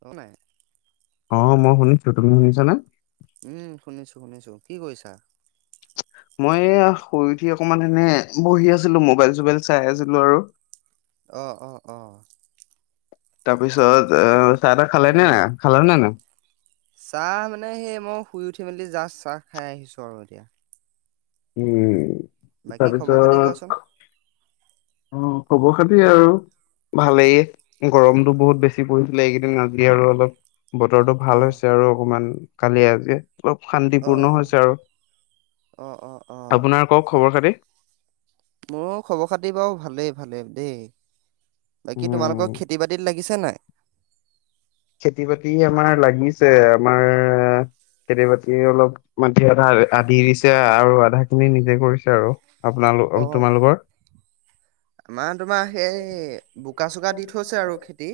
তনাই। অ মই শুনিছো তুমি শুনিছানে! উম শুনিছো শুনিছো কি কৰিছা? মই শুই উঠি অকমান এনে বহি আছিলো মোবাইল চোবাইল চাই আছিলো আৰু অঁ অঁ অঁ তাৰপিছত অ চাহ তাহ খালে নে উম খালা নে নাই? চাহ মানে সেই মই শুই উঠি মেলি জাচ চাহ খাই আহিছো আৰু এতিয়া। উম। বাকী খবৰ খাতি কোৱাচোন। উম খবৰ খাতি আৰু ভালেই গৰমতো বহুত বেছি পৰিছিলে এইকেইদিন আজি আৰু অলপ। বতৰটো অ ভাল হৈছে আৰু অকমান কালি আজিয়ে। পোৰা অ শান্তিপূৰ্ণ হৈছে আৰু, অ অ অ আপোনাৰ কওক খবৰ খাতি! মোৰো খবৰ খাতি বাৰু ভালেই ভালেই দেই। বাকী তোমালোকৰ উম খেতি বাতিত লাগিছে নাই? খেতি বাতি আমাৰ লাগিছে আমাৰ খেতি-বাতি অলপ মাটি আধা আধি দিছে আৰু আধা খিনি নিজে কৰিছে আৰু। আপোনালোক অ তোমালোকৰ! আমাৰ তোমাৰ সেই বোকা চোকা দি থৈছে আৰু খেতি।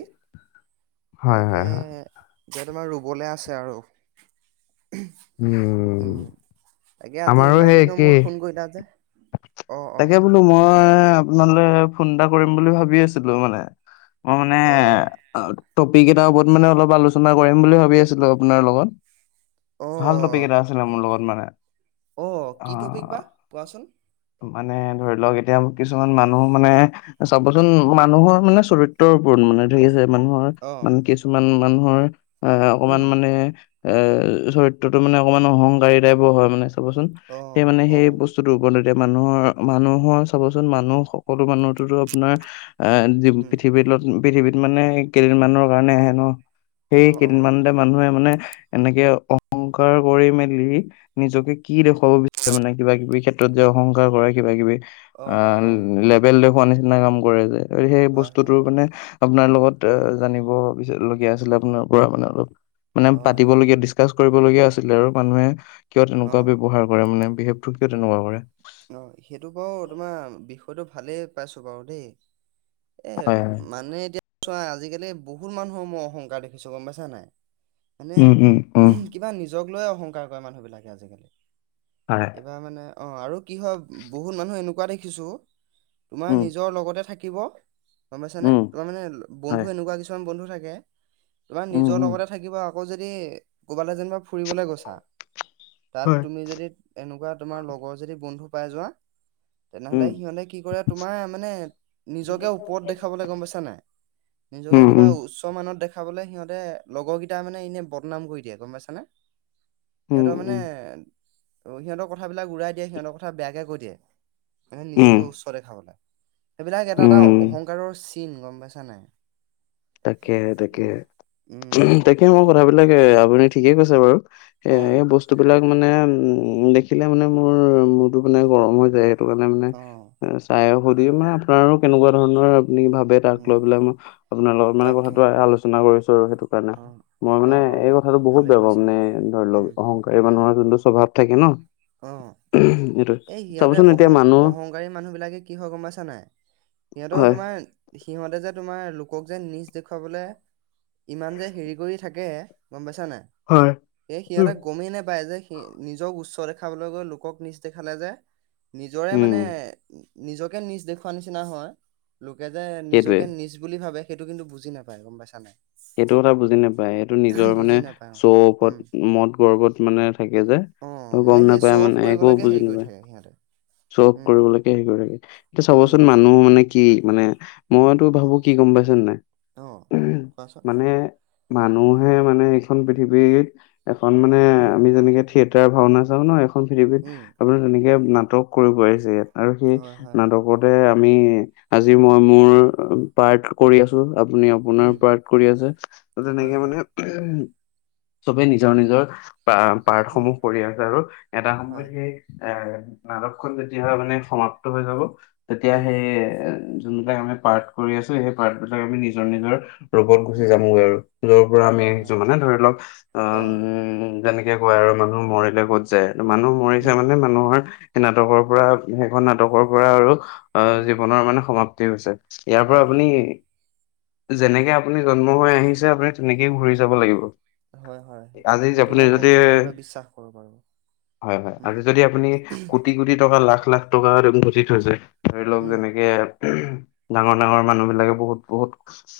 হয় তাকে হয় হয় এতিয়া তোমাৰ ৰুবলৈ আছে আৰু। উম তাকে আজি আমাৰো সেই ইমান দিনৰ একেই মূৰত ফোন কৰিলা যে? অ অ তাকে বোলো মই আপোনালৈ ফোন এটা কৰিম বুলি ভাবি আছিলো মানে। মই মানে অ টপিক এটাৰ ওপৰত মানে অলপ আলোচনা কৰিম বুলি ভাবি আছিলো আপোনাৰ লগত। অ ভাল টফিক অ এটা আছিলে মোৰ লগত মানে, অ কি টপিক বা কোৱাচোন। মানে ধৰি লওক এতিয়া কিছুমান মানুহ মানে চাবচোন উম মানুহৰ মানে চৰিত্ৰ গুৰুত্বপূৰ্ণ মানে ধৰি আছে মানুহৰ অ মানে কিছুমান মানুহৰ আহ অকমান উম মানে এ চৰিত্ৰতো মানে অকমান অহংকাৰী টাইপৰ হয় মানে চাবচোন অ সেই মানে অ সেই বসু বৰনৈতে, মানুহৰ মানুহৰ চাবচোন মানুহ সকলো মানুহোতো আপোনাৰ এ উম পৃথিৱীত পৃথিৱীত মানে কেইদিনমানৰ কাৰণে হেনো সেই অ অ কেইদিনমানতে মানুহে মানে এনেকে অহংকাৰ কৰি মেলি নিজকে কি দেখুৱাব বিচাৰে মানে, কিবা কিবি ক্ষেত্ৰত যে অহংকাৰ কৰে কিবা কিবি অ অ অ অ আঁ বেল দেখুওৱা নিচিনা কাম কৰে যে, সেই হয় বস্তুতটো হয় হয় মানে আপোনাৰ লগত জানিব বিচ লগীয়া আছিলে আপোনাৰ পৰা মানে অলপ মানে অ পাতিবলগীয়া। কাজ কৰিবলগীয়া আছিলে আৰু মানুহে কিয় অ তেনেকুৱা ব্যৱহাৰ কৰে মানে বিহেভ টো কিয় তেনেকুৱা কৰে? অঁ সেইটো বাৰু তোমাৰ বিষয়টো ভালেই পাইছো বাৰু দেই। এ হয় হয় মানে চোৱা আজিকালি বহুত মানুহৰ মই অহংকাৰ দেখিছো গম পাইছা নাই, উম উম উম মানে কিবা নিজক লৈয়ে অহংকাৰ কৰে মানুহবিলাকে আজিকালি। হয়। তাৰমানে অঁ আৰু কি হয় বহুত মানুহ এনেকুৱা দেখিছোঁ। তোমাৰ উম নিজৰ লগতে থাকিব। গম পাইছ নে উম তোমাৰ মানে বন্ধু হয় এনেকুৱা কিছুমান বন্ধু থাকে, তোমাৰ উম নিজৰ উম লগতে থাকিব আৰু আকৌ যদি কবালৈ যেনিবা ফুৰিবলে গৈছা, তাত হয় তুমি যদি এনেকুৱা তোমাৰ লগৰ যদি বন্ধু পাই যোৱা। উম তেনেহলে সিহঁতে কি কৰে, তোমাৰ মানে নিজকে ওপৰত দেখাবলৈ গম পাইছা নাই। নিজকে উম কিবা উম উচ্চ মানত দেখা। খাবলৈ সিহঁতে লগৰ কেইটটা মানে এনে বদনাম কৰি দিয়ে গম পাইছানে। উম সিহঁতৰ মানে উম সিহঁতৰ কথাবিলাক উৰাই দিয়ে, সিহঁতৰ কথা বেয়াকে কৈ দিয়ে। তেহাতি উম নিজকে উচ্চ দেখাবল সেইবিলাক এটা এটা উম অহংকাৰৰ চিন গম পাইছা নাই।। তাকে তাকে উম তাকে মোৰ তো- কথাবিলাক আপুনি ঠিকে কৈছে বাৰু। সে অ সেই বস্তু বিলাক মানে উ দেখিলে মানে মোৰ মূৰটো মানে গৰম হৈ যায়। সেইটো কাৰণে মানে অ চাই সুধি মানে কাৰ কেনেকুৱা ধৰণৰ আপুনি ভাবে। তাক উম লৈ পেলাই মই আপোনাৰ লগত মানে তাকে কথাটো আলোচনা কৰিছো আৰু সেইটো। অ', মই মানে অ', অ', এই কথাটো বহুত ভালে বেয়া পাম কৰিছা মানে বাৰু ধৰি ল উম, অহং কাৰি মানুহৰ যোনটো স্বভাৱ থাকে ন। অঁ, এইটো এই সিহঁতে চাবচোন এতিয়া অহং মানুহ অহংকাৰী মানুহবিলাকে কি হয় গম পাইছা নাই সিহঁতৰ হয় তোমাৰ সিহঁতে যে তোমাৰ লোকক যে নিজ দেখুৱাবলে ইমান যে হেৰি কৰি থাকে, গম পাইছা নাই। হয় সেই সিহঁতে গমেই নোপায় যে স নিজক উচ্চ দে দেখাবলৈ গৈ লোকক নিজ দেখালে যে, নিজৰে উম মানে নিজকে নিজ দেখুওৱা নিচিনা হয়, লোকে যে সেইটোৱে। নিজকে নিজ বুলি ভাবে। সেইটো কিন্তু বুজি নাপায় গম পাইছ নাই। সেইটো কথা বুজি নাপায়, সেইটো নিজৰ বুজি মানে নাপায় অ'। উম, চৌফত মদ গৰ্বত মানে থাকে যে। অ', মানে গম সেই নাপায় শ্ব' অফ মানে একো কৰিবলৈকে হেৰি বুজি কৰি নাপায়। থাকে সিহঁতে। চ অফ উম, কৰিবলৈকে হেৰি কৰি থাকে, এতিয়া উম, চাবচোন মানুহ মানে কি মানে মইতো উম, ভাবো কি গম পাইছে নাই? অ', কোৱাচোন? মানে মানুহে মানে এইখন পৃথিৱীত এখন মানে উম, আমি যেনেকে থিয়েটাৰ ভাওনা চাওঁ ন এখন পৃথিৱীত উম, আপোনাৰ তেনেকে নাটক কৰিব পাৰিছে ইয়াত। আৰু সেই হয়, হয়, নাটকত। আমি আজি মই মোৰ পাৰ্ট কৰি আছো, আপুনি আপোনাৰ উম, পাৰ্ট কৰি হয়, তেনেকে মানে হয়, চবে নিজৰ নিজৰ বা উম, পাৰ্টসমূহ কৰি আছে, আৰু এটা সময়ত হয়, সেই এই, নাটকখন যেতিয়া হয় মানে সমাপ্ত হৈ যাব', তেতিয়া উম, সেই যোনবিলাক আমি পাৰ্ট কৰি আছোঁ, সেই পাৰ্টবিলাক আমি নিজৰ - নিজৰ', য'ত - ত'ত গুচি উম, যামগৈ আৰু য'ৰ পৰা আমি হয়, আহিছোঁ হয়, মানে ধৰি লওঁক, অঅঅ', - অ', উমমম', যেনে', তাকে কয় আৰু মানুহ মৰিলে ক'ত যায় আৰু মানুহ মৰিছে উম, মানে মানুহৰ', সেই নাটকৰ পৰা উম', সেইখন নাটকৰ পৰা আৰু অ', উম, জীৱনৰ মানে সমাপ্তি হৈছে', ইয়াৰ পৰা হয়, আপুনি, হয়, হয়, যেনেকে আপুনি জন্ম হৈ আহিছে আপুনি', তেনেকেই ঘুৰি হয়, যাব লাগিব, হয়, হয়, আজি সেইটো আপুনি মই যদি', সম্পূৰ্ণৰূপে বিশ্বাস কৰোঁ বাৰু। হয়', - হয়', উম, আৰু যদি আপুনি, কোটি', কোটি টকা লাখ - লাখ টকা যদি ঘটি থৈছে, ধৰি লওঁক উম, যেনেকে', উম', ডাঙৰ - ডাঙৰ মানুহ বিলাকে বহুত-বহুত,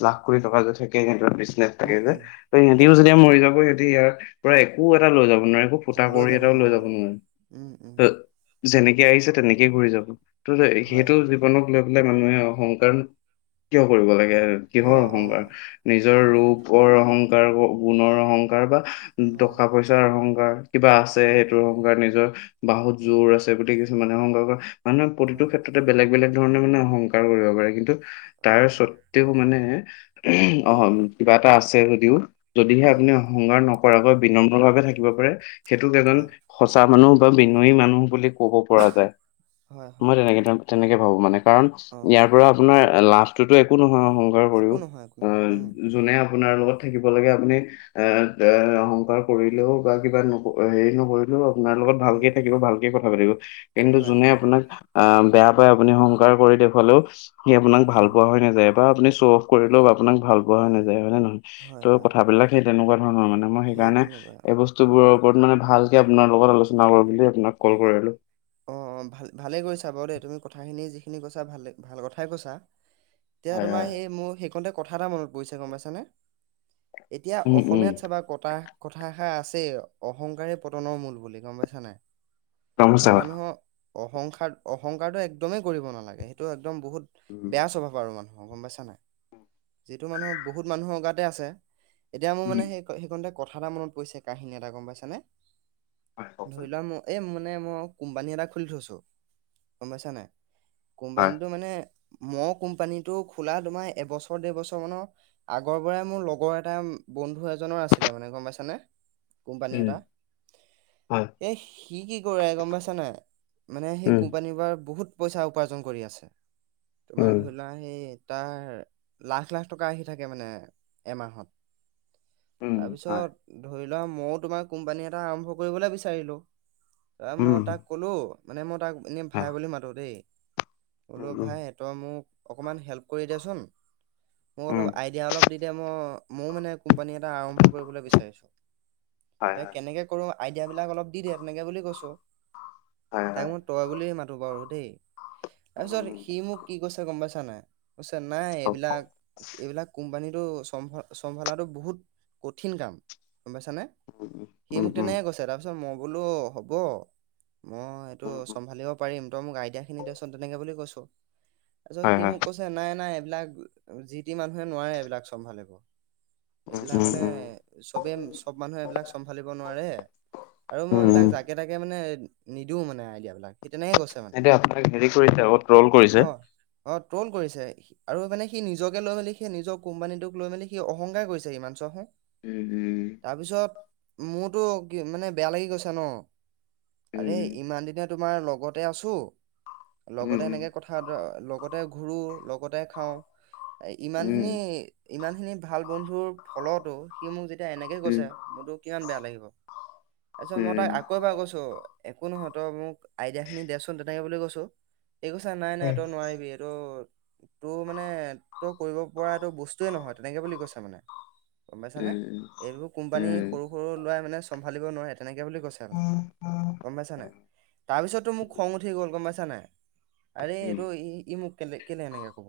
লাখ কোটি টকা যে থাকে যে সিহঁতৰ পিছ', নেট তাকে উম, যে, উম, ত সিহঁতিও যেতিয়া অ', মৰি যাব সিহঁতি ইয়াৰ, পৰা একো এটা লৈ যাব নোৱাৰে একো', ফুটা - কৰি এটাও লৈ যাব নোৱাৰে, উম', যেনেকে আহিছে তেনেকেই ঘূৰি যাব, ত' যে হয়, সেইটো হয়, জীৱনক', বোলে - বোলে মানুহে অহংকাৰ নো কিয় কৰিব লাগে আৰু অ', কিহৰ অহং', অ', নিজৰ ৰূপৰ অহংকাৰ, ক' গুণৰ অহংকাৰ বা হয়, টকা - পইচা', পইচাৰ অহংকাৰ কিবা আছে উম, সেইটোৰ অহংকাৰ নিজৰ বাহুত উম, জোৰ আছে গোটেই কিছুমানৰ অহংকাৰ কৰে', মানুহে প্ৰতিটো হয়, ক্ষেত্ৰতে বেলেগ - বেলেগ ধৰণে মানে অহংকাৰ কৰিব পাৰে কিন্তু, তাৰ হয়, হয়। শৰ্তে', ও মানে, উম', - অহং', -হুম', কিবা এটা আছে যদিও, যদিহে উম, আপুনি অহংক', অহংকাৰ নকৰাকৈ বিনম্ৰ ভাৱে থাকিব পাৰে, সেইটোক এজন', হয়, সঁচা মানুহ বা বিনয়ি মানুহ বুলি ক'ব পৰা যায়, হয়, মই হয়, তেনেকে টাইপ তেনেকে ভাবোঁ মানে', কাৰণ, অ'। ইয়াৰ পৰা আপোনাৰ লাভটোত একো নহয় অ', একো কৰিও। নহয় - একো নহয়, উম', যোনে আপোনাৰ লগত থাকিব লাগে, আপুনি', এ', - এ', অহংকাৰ কৰিলেও বা কিবা নকয় এ', হেৰি নহয় বোলোঁ আপোনাৰ লগত', উম ভালকে থাকিব, ভালকে কথা পাতিব, কিন্তু হয় যোনে হয় আপোনাক ভাল', আহ', বেয়া পাই আপুনি অহংকাৰ কৰি দেখুৱালেও, সি আপোনাক ভাল উম পোৱা হৈ নাযায় বা আপুনি শ্বো অফ্ ক', কৰিলেও আপোনাক ভাল পোৱা নাযায়, হয় নে নহয়, হয় ত' হয় কথ বিলাক সেই তেনেকুৱা ধৰণৰ মানে', মই সেই কাৰণে, তেনেকুৱাই অ এই বস্তুবোৰৰ উম ওপৰত মানে ভালকে আপোনাৰ লগত আলোচনা কৰোঁ বুলি আপোনাক কল কৰিলোঁ', অ', - অ', ভাল - ভালেই কৰিছা বাৰু দেই তুমি কথাখিনি যিখিনি কৈছা ভালে - ভাল কথাই কৈছা', এতিয়া হয় তোমাৰ হয় সেই মোৰ সেইখনতে কথা এটা মনত পৰিছে গম পাইছানে? এতিয়া উম উম। অসমীয়াত চাবা কথা', কথা এষাৰ আছে, অহংকাৰে পতনৰ মূল বুলি, গম পাইছা নাই', এ মানুহৰ অহংকাৰ - অহংকাৰটো একদমেই কৰিব নালাগে, সেইটো একদম বহুত', বেয়া স্বভাৱ আৰু মানুহৰ গম পাইছা নাই, যিটো মানুহৰ বহুত মানুহৰ গাতে আছে', এতিয়া মোৰ মানে সেইখ - সেইখনতে কথা এটা মনত পৰিছে কাহিনী এটা গম পাইছানে, ধৰি লোৱা মোৰ', মোৰ মানে মই কোম্পানী এটা খুলি থৈছোঁ, গম পাইছা নে, কোম্পানীটো মানে', মই কোম্পানীটো খোলা তোমাৰ এবছৰ - ডেৰ বছৰ মানৰ', আগৰ পৰাই মোৰ লগৰ এটা বন্ধু এজনৰ আছিলে মানে গম পাইছা নে', কোম্পানী এটা, এ সি কি কৰে গম পাইছা নাই? মানে সেই কোম্পানীৰ পৰা বহুত পইচা উপাৰ্জন কৰি আছে', তোমাৰ ধৰি লোৱা, সেই তাৰ', লাখ - লাখ টকা আহি থাকে মানে, এমাহত, তাৰপিছত', ধৰি লোৱা ময়ো তোমাৰ কোম্পানী এটা আৰম্ভ কৰিবলৈ বিচাৰিলোঁ', ত মই তাক ক'লো, মানে মই তাক এনেই ভাই বুলি মাতো দেই, ক'লো ভাই সিহঁতৰ', মোক, অকমান হেল্প কৰি দিয়াচোন, মোৰ অলপ আইডিয়া', এতিয়া অলপ দি দিয়া মই ময়ো মানে কোম্পানী এটা আৰম্ভ কৰিবলৈ বিচাৰিছো কেনেকে কৰোঁ আইডিয়া বিলাক অলপ দি দে তেনেকে বুলি কৈছো তাক মই তই বুলিয়ে মাতো বাৰু দেই তাৰপিছত সি মোক কি কৈছে গম পাইছা নাই নাই এইবিলাক এইবিলাক কোম্পানীটো চম্ভ চম্ভালাটো বহুত কঠিন কাম গম পাইছানে সি মোক তেনেকে কৈছে তাৰপিছত মই ব'লো অ হ'ব মই এইটো চম্ভালিব পাৰিম তই মোক আইডিয়াখিনি দিয়াচোন তেনেকে বুলি কৈছো পিছত সি মোক কৈছে নাই নাই এইবিলাক যি তি মানুহে নোৱাৰে এইবিলাক চম্ভালিব এইবিলাক মানে চবেই চব মানুহে এইবিলাক চম্ভালিব নোৱাৰে আৰু মই এইবিলাক জাকে তাকে মানে নিদিও মানে আইডিয়া বিলাক এতিয়া আপোনাক হেৰি কৰিছে ট্ৰল কৰিছে অঁ ট্ৰল কৰিছে আৰু মানে সি নিজকে লৈ মেলি সি নিজৰ কোম্পানীটোক লৈ মেলি সি অহংকাৰ কৰিছে সিমান চোৱা চোন উম উম তাৰপিছত মোৰতো কি মানে বেয়া লাগি গৈছে ন আৰে উম। ইমান দিনে তোমাৰ লগতে আছো লগতে উম। এনেকে কথাৰ তে লগতে ঘূৰোঁ লগতে খাওঁ ইমান উম। উম। খিনি ইমান খিনি ভাল বন্ধুৰ ফলতো কি মোক যেতিয়া এনেকে উম। কৈছে মোৰতো কিমান বেয়া লাগিব তাৰিছত মই উম। তাক আকৌ এবাৰ কৈছোঁ একো নহয় তই মোক আইডিয়া খিনি দেচোন তেনেকে বুলি কৈছোঁ সি কৈছে নাই নাই তই নোৱাৰিবি এইটো তোৰ মানে তোৰ কৰিব পৰা এইটো বস্তুয়ে নহয় তেনেকে বুলি কৈছে মানে গম পাইছানে এইবোৰ কোম্পানী উম। উম। সৰু সৰু লোৱাই মানে চম্ভালিব নোৱাৰে তেনেকে বুলি কৈছে আৰু উম। উম। উম। গম পাইছা নাই তাৰপিছতো মোক খং উঠি গ'ল গম পাইছা নাই আৰে এটো ই মোক কেলে কেলে এনেকে কব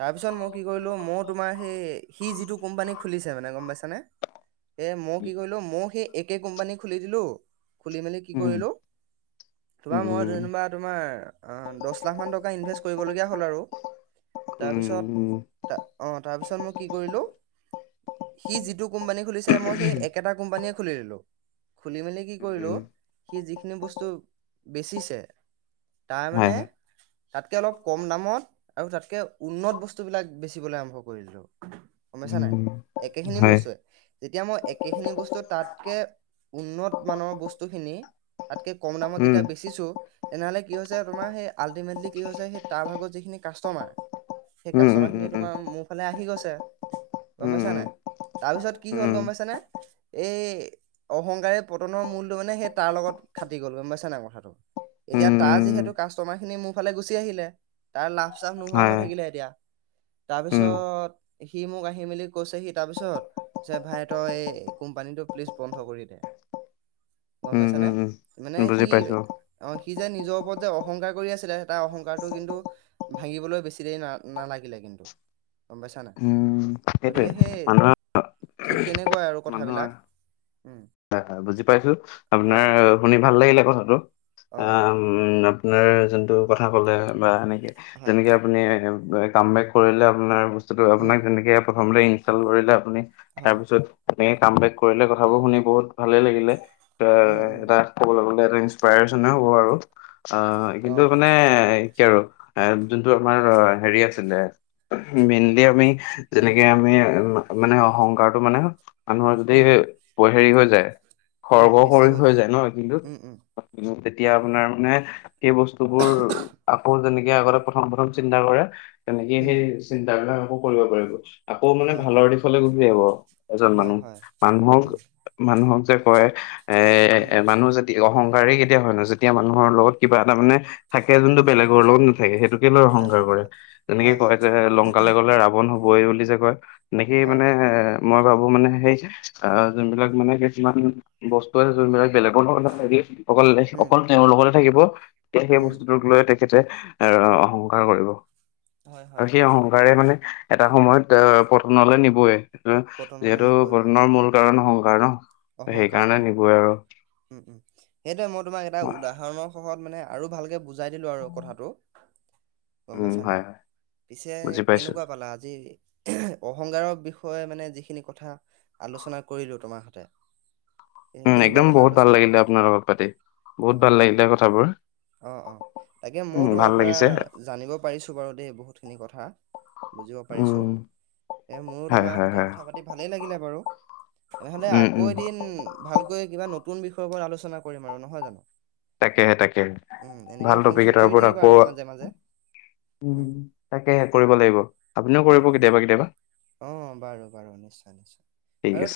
তাৰপিছত মই কি কৰিলোঁ মই তোমাৰ সেই সি যিটো কোম্পানী খুলিছে মানে গম পাইছানে এ মই কি কৰিলোঁ মই সেই একে কোম্পানীক [unintelligible] খুলি মেলি কি কৰিলোঁ তোমাক উম। মই উম। ধন্যবাদ তোমাৰ দছ লাখ মান টকা ইনভেষ্ট কৰিবলগীয়া হ'ল আৰু উম। তাৰপিছত অ তাৰপিছত মই কি কৰিলো সি যিটো কোম্পানী খুলিছিল মই সেই একেটা কোম্পানীয়ে খুলি দিলো খুলি মেলি কি কৰিলো উম। সি যিখিনি বস্তু বেচিছে তাৰ হয় মানে হয়। তাতকে অলপ কম দামত আৰু তাতকে উন্নত বস্তুবিলাক বেচিবলৈ আৰম্ভ কৰিলোঁ গম পাইছা নাই উম, একেখিনি হয়। বস্তুৱে যেতিয়া মই একে খিনি বস্তু তাতকে উন্নত মানৰ বস্তুখিনি তাতকে কম দামত উম, যেতিয়া বেচিছোঁ তেনেহলে কি হৈছে তোমাৰ সেই আল্টিমেটলি কি হৈছে সেই তাৰ ভাগত যিখিনি কাষ্টমাৰ সেই উম, উম, কাষ্টমাৰ খিনি উম, তোমাৰ মোৰ ফালে আহি গৈছে গম উম, পাইছানাই তাৰপিছত উম, উম, কি হ'ল উম, গম পাইছানে এই অহংকাৰে পতনৰ মূলটো মানে সেই তাৰ লগত খাটি গ'ল গম পাইছা না কথাটো এতিয়া উম, তাৰ উম, যিহেতু কাষ্টমাৰ খিনি মোৰ ফালে গুচি আহিলে তাৰ লাভ চাফ নোহোৱা হয়, হৈ থাকিলে এতিয়া উম, তাৰপিছত সি মোক আহি মেলি কৈছে সি তাৰপিছত ভাই তই এই কোম্পানীটো প্লিজ বন্ধ কৰি দে গম উম, পাইছানে, উম, মানে উম। বুজি সি পাইছো, - অ, সি যে নিজৰ ওপৰত যে অহংকাৰ কৰি আছিলে তাৰ অহংকাৰটো কিন্তু - ভাঙিবলৈ বেছি দেৰি না নালাগিলে কিন্তু গম পাইছা নাই। উম, সেইটোৱে গতিকে সেই, মানুহৰ ঠিক তেনেকুৱাই আৰু মানুহৰ কথাবিলাক। ওম বুজি পাইছো আপোনাৰ শুনি ভাল লাগিলে কথাটো, এই অ', - উম আপোনাৰ যোনটো কথা কলে বা এনেকে হয়, যেনেকে হয়, আপুনি কাম বেক - কৰিলে আপোনাৰ বস্তুটো উম, আপোনাক যেনেকে প্ৰথমতে ইনষ্টল কৰিলে আপুনি হয়, তাৰপিছত - তেনে কাম বেক কৰিলে কথাবোৰ শুনি বহুত ভালে লাগিলে এ উম, উম, এটা - ক'বলে গলে এটা ইনসপাইৰেচনে হ'ব আৰু অ কিন্তু অ', মানে - কি আৰু, এ যোনটো আমাৰ হেৰি আছিলে মেইনলি আমি - উম, যেনেকে আমি মানে অহংকাৰটো মানে মানুহৰ যদি উম, প হেৰি হৈ যায় - খৰ্ব কৰি হৈ যায় ন, কিন্তু উম, উম, - তেতিয়া আপোনাৰ মানে সেই বস্তুবোৰ আকৌ যেনেকে আগতে প্ৰথম প্ৰথম - চিন্তা কৰে, তেনেকে উম, সেই চিন্তা বিলাক আকৌ কৰিব পাৰিব। আকৌ মানে হয়, ভালৰ হয়, দিশলৈ গুচি আহিব এজন হয়, মানুহ হয়, মানুহক উম, মানুহক - যে কয় উম, এ মানুহ যে তিয়া অহংকাৰী কেতিয়া হয় নো যেতিয়া মানুহৰ লগত কিবা এটা মানে - থাকে যোনটো উম, বেলেগৰ লগত নাথাকে সেইটোকে লৈ অহংকাৰ নাথাকে কৰে হয়, যেনেকে হয়, হয়, কয় যে লং - লংকালে গ'লে ৰাৱণ হ'বই বুলি যে কয় এনেকেই হয়, মানে হয়, - মই ভাবো মানে সেই এ যোনবিলাক মানে সেই - যিমান বস্তু আছে যোনবিলাক বেলেগৰ লগত নাথাকে অকল উম, অকল তেওঁৰ লগতে থাকিব - এতিয়া সেই উম, বস্তুটোক লৈ তেখেতে এ অহংকাৰ কৰিব। হয়, হয়, আৰু সেই হয়, অহং - কাৰে মানে এটা সময়ত আহ পতনলৈ নিবয়ে পতনলৈ যিহেতু নিবই হয়, পতনৰ মূল - কাৰণ অহংকাৰ ন অহংকাৰ, সেইকাৰণে অহংকাৰ, নিবই আৰু। উম উম। সেইটোৱে মই তোমাক এটা উদাহৰণৰ সহত মানে আৰু ভালকে বুজ - বুজাই দিলোঁ আৰু কথাটো। গম উম পাইছা হয় নাই, হয় পিছে বুজি পাইছো কেনেকুৱা পালা আজি - অহংকাৰৰ বিষয়ে মানে যিখিনি কথা আলোচনা কৰিলো তোমাৰ হতে - এ উম কেনেকুৱা একদম পালা বহুত আলোচনা? ভাল কৰি লাগিলে আপোনাৰ লগত পাতি অ বহুত ভাল অ লাগিলে কথাবোৰ। অ অ তাকে উম ময়ো ভাল তোমাৰ পৰা লাগিছে জানিব পাৰিছো বাৰু দেই বহুতখিনি কথা। বুজিব পাৰিছো উম এ মোৰো হয় তোমাৰ হয় সতে হয় কথা পাতি - ভালেই লাগিলে বাৰু, তেনেহলে উম উম আকৌ এদিন ভালকৈ কিবা নতুন - নতুন বিষয় ওপৰত আলোচনা কৰিম আৰু নহয় জানো! তাকেহে তাকে উম এনেকে ভাল ফোন টপিক চোন এটাৰ কৰি ওপৰত থাকিবা আকৌ আৰু - মাজে মাজে উম তাকেহে কৰিব লাগিব, আপুনিও উম কৰিব উম কেতিয়াবা কেতিয়াবা। অ বাৰু বাৰু নিশ্চয় নিশ্চয়। ঠিক আৰু আছে।